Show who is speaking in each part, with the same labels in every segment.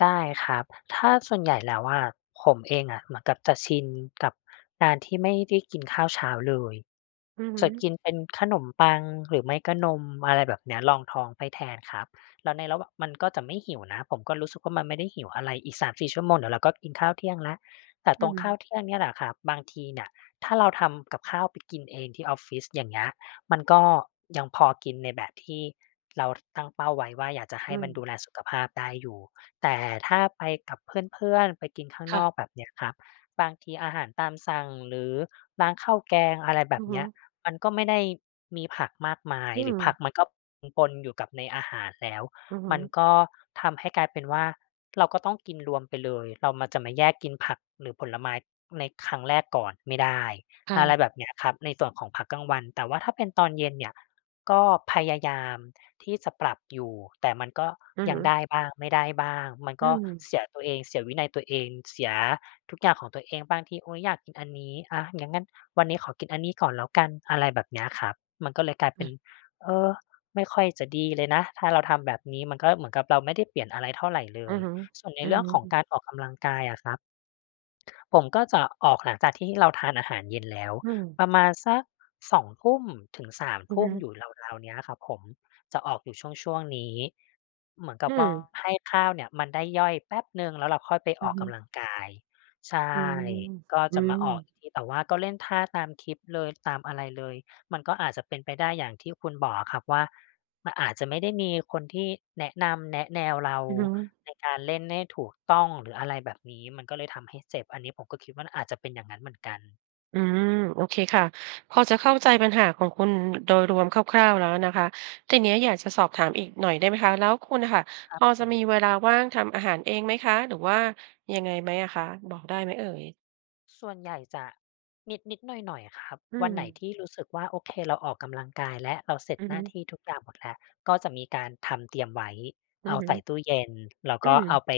Speaker 1: ได้ครับ ถ้าส่วน ใหญ่แล้วอะ ผมเองอะ เหมือนกับจะชินกับการที่ไม่ได้ กินข้าวเช้าเลย
Speaker 2: อือฮึ
Speaker 1: จะกินเป็นขนมปัง หรือไม่ก็นม อะไรแบบนี้รองท้องไปแทนครับ แล้วในระหว่าง มันก็จะไม่หิวนะ ผมก็รู้สึกว่ามันไม่ได้หิวอะไร อีก 3-4 ชั่วโมงเดี๋ยวเราก็กินข้าวเที่ยงแล้ว แต่
Speaker 2: อื
Speaker 1: ตรงข้าว
Speaker 2: ม
Speaker 1: เที่ยงเนี่ยแหละครับ บางทีน่ะ ถ้าเราทำกับข้าวไปกินเองที่ออฟฟิศ อย่างเงี้ย มันก็ ยังพอกินในแบบที่เรา ท ตั้งเป้าไว้ว่า อยากจะให
Speaker 2: อื
Speaker 1: ้มันด
Speaker 2: ม
Speaker 1: ูแลสุขภาพได้อยู่ แต่ถ้าไปกับเพื่อน ๆ ไปกินข้าง
Speaker 2: ค่
Speaker 1: น
Speaker 2: ะ
Speaker 1: อก แบบเนี่ยครับ บางทีอาหารตามสั่ง หรือร้านข้าวแกง อะไรแบ
Speaker 2: อื
Speaker 1: บ
Speaker 2: อฮ
Speaker 1: นี้
Speaker 2: ึ
Speaker 1: มันก็ไม่ได้มีผักมากมาย
Speaker 2: อื
Speaker 1: หรือผ
Speaker 2: ม
Speaker 1: ักมันก็ปน ๆ อยู่กับในอาหารแล้ว
Speaker 2: อือฮ
Speaker 1: มั
Speaker 2: ึ
Speaker 1: นก็ทำให้กลายเป็นว่าเราก็ต้องกินรวมไปเลย เรามา จะมาแยกกินผักหรือผลไม้ในครั้งแรกก่อนไม่ได้
Speaker 2: ค่
Speaker 1: อะไร
Speaker 2: ะ
Speaker 1: แบบเนี้ยครับ ในส่วนของพักกลางวัน แต่ว่าถ้าเป็นตอนเย็นเนี่ย ก็พยายามที่จะปรับอยู่ แต่มันก็
Speaker 2: อือ
Speaker 1: ย
Speaker 2: ฮ
Speaker 1: ังไ
Speaker 2: ึ
Speaker 1: ด้บ้าง ไม่ได้บ้าง มัน
Speaker 2: อื
Speaker 1: ก็
Speaker 2: ม
Speaker 1: เสียตัวเอง เสียวินัยตัวเอง เสียทุกอย่างของตัวเอง บ้างที "โอ๊ย อยากกินอันนี้ อา อย่างงั้นวันนี้ขอกินอันนี้ก่อนแล้วกัน" อะไรแบบนี้ครับ มันก็เลยกลายเ
Speaker 2: ค
Speaker 1: ป
Speaker 2: ่
Speaker 1: ็น
Speaker 2: ะ
Speaker 1: เออ ไม่ค่อยจะดีเลยนะ ถ้าเราทำแบบนี้ มันก็เหมือนกับเราไม่ได้เปลี่ยน อะไรเท่าไรเล
Speaker 2: อือ
Speaker 1: ย
Speaker 2: ฮึ
Speaker 1: ส่วนใน
Speaker 2: อื
Speaker 1: เรื่องของ
Speaker 2: อ
Speaker 1: การออกกำลังกายอะครับ ผมก็จะออกหลังจากที่เราทานอาหารเย็นแล้ว
Speaker 2: อืม
Speaker 1: ประมาณสัก 2 ทุ่มถึง 3
Speaker 2: อื
Speaker 1: ท
Speaker 2: อ
Speaker 1: ุ
Speaker 2: ฮ
Speaker 1: ่ม
Speaker 2: ึ
Speaker 1: อยู่ราว ๆ เนี้ยอะครับ ผมจะออกอยู่ช่วง ๆ นี้ เหมือนก
Speaker 2: อ
Speaker 1: ั
Speaker 2: ื
Speaker 1: บว่า
Speaker 2: ม
Speaker 1: ให้ข้าวเนี่ยมันได้ย่อยแป๊บหนึ่ง แล้วเราค่อยไป
Speaker 2: อื
Speaker 1: อ
Speaker 2: อ
Speaker 1: อก
Speaker 2: ฮ
Speaker 1: ก
Speaker 2: ึ
Speaker 1: ำลังกาย ใช่
Speaker 2: อืม
Speaker 1: ก็
Speaker 2: อื
Speaker 1: จะมาออก
Speaker 2: ม
Speaker 1: อีกที แต่ว่าก็เล่นท่า ตามคลิปเลย ตามอะไรเลย มันก็อาจจะเป็นไปได้ อย่างที่คุณบอกอะครับ ว่ามันอาจจะไม่ได้มีคนที่แนะนำ แนะแนวเรา
Speaker 2: อือฮึ
Speaker 1: ในการเล่นได้ถูกต้อง หรืออะไรแบบนี้ มันก็เลยทำให้เจ็บ อันนี้ผมก็คิดว่ามันอาจจะเป็นอย่างนั้นเหมือนกัน
Speaker 2: อืม โอเคค่ะ พอจะเข้าใจปัญหาของคุณโดยรวมคร่าว ๆ แล้วนะคะ ทีนี้อยากจะสอบถามอีกหน่อย ได้ไหมคะ แล้วคุณอะค่ะ
Speaker 1: ครั
Speaker 2: พ
Speaker 1: บ
Speaker 2: อ
Speaker 1: ผ
Speaker 2: จะ
Speaker 1: ม
Speaker 2: มีเวลาว่างทำอาหารเองไหมคะ หรือว่า ยังไงไหมอะคะ บอกได้ไหมเอ่ย?
Speaker 1: ส่วนใหญ่จะนิด ๆ หน่อย ๆ ครับ
Speaker 2: อื
Speaker 1: วันไหน
Speaker 2: ม
Speaker 1: ที่รู้สึกว่า โอ เค เราออกกำลังกายแล้ว เราเสร็จ
Speaker 2: อือ
Speaker 1: หน
Speaker 2: ฮ
Speaker 1: ้า
Speaker 2: ึ
Speaker 1: ที่ทุกอย่างหมดแล้ว ก็จะมีการทำเตรียมไว้
Speaker 2: อื
Speaker 1: เอ
Speaker 2: อ
Speaker 1: า
Speaker 2: ฮ
Speaker 1: ใส่
Speaker 2: ึ
Speaker 1: ตู้เย็น แล้ว
Speaker 2: อื
Speaker 1: ก็เ
Speaker 2: ม
Speaker 1: อาไป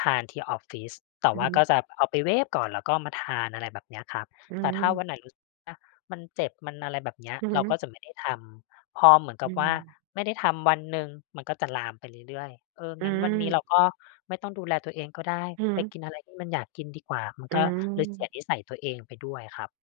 Speaker 1: ทานที่ออฟฟิศ แต่
Speaker 2: อือ
Speaker 1: ว่
Speaker 2: ฮ
Speaker 1: าก
Speaker 2: ึ
Speaker 1: ็จะเอาไปเวฟก่อน แล้วก็มาทาน อะไรแบบนี้ครับ
Speaker 2: อื
Speaker 1: แต่ถ้าว
Speaker 2: ม
Speaker 1: ันไหนรู้สึกว่ามันเจ็บ มันอะไรแบบเนี้ย
Speaker 2: อือฮ
Speaker 1: เรา
Speaker 2: ึ
Speaker 1: ก็จะไม่ได้ทำ พอเหมือนก
Speaker 2: อื
Speaker 1: ับว่า
Speaker 2: ม
Speaker 1: ไม่ได้ทำวันหนึ่ง มันก็จะ ลามไปเรื่อย ๆ เอ่อ
Speaker 2: อื
Speaker 1: งั้นวันนี้เร
Speaker 2: ม
Speaker 1: าก็ไม่ต้องดูแลตัวเองก็ได้
Speaker 2: อือ
Speaker 1: ไ
Speaker 2: ฮ
Speaker 1: ป
Speaker 2: ึ
Speaker 1: กินอะไรที่มันอยากกินดีกว่า มัน
Speaker 2: อื
Speaker 1: ก็เลยเสีย
Speaker 2: ม
Speaker 1: นิสัยตัวเองไปด้วยอะครับ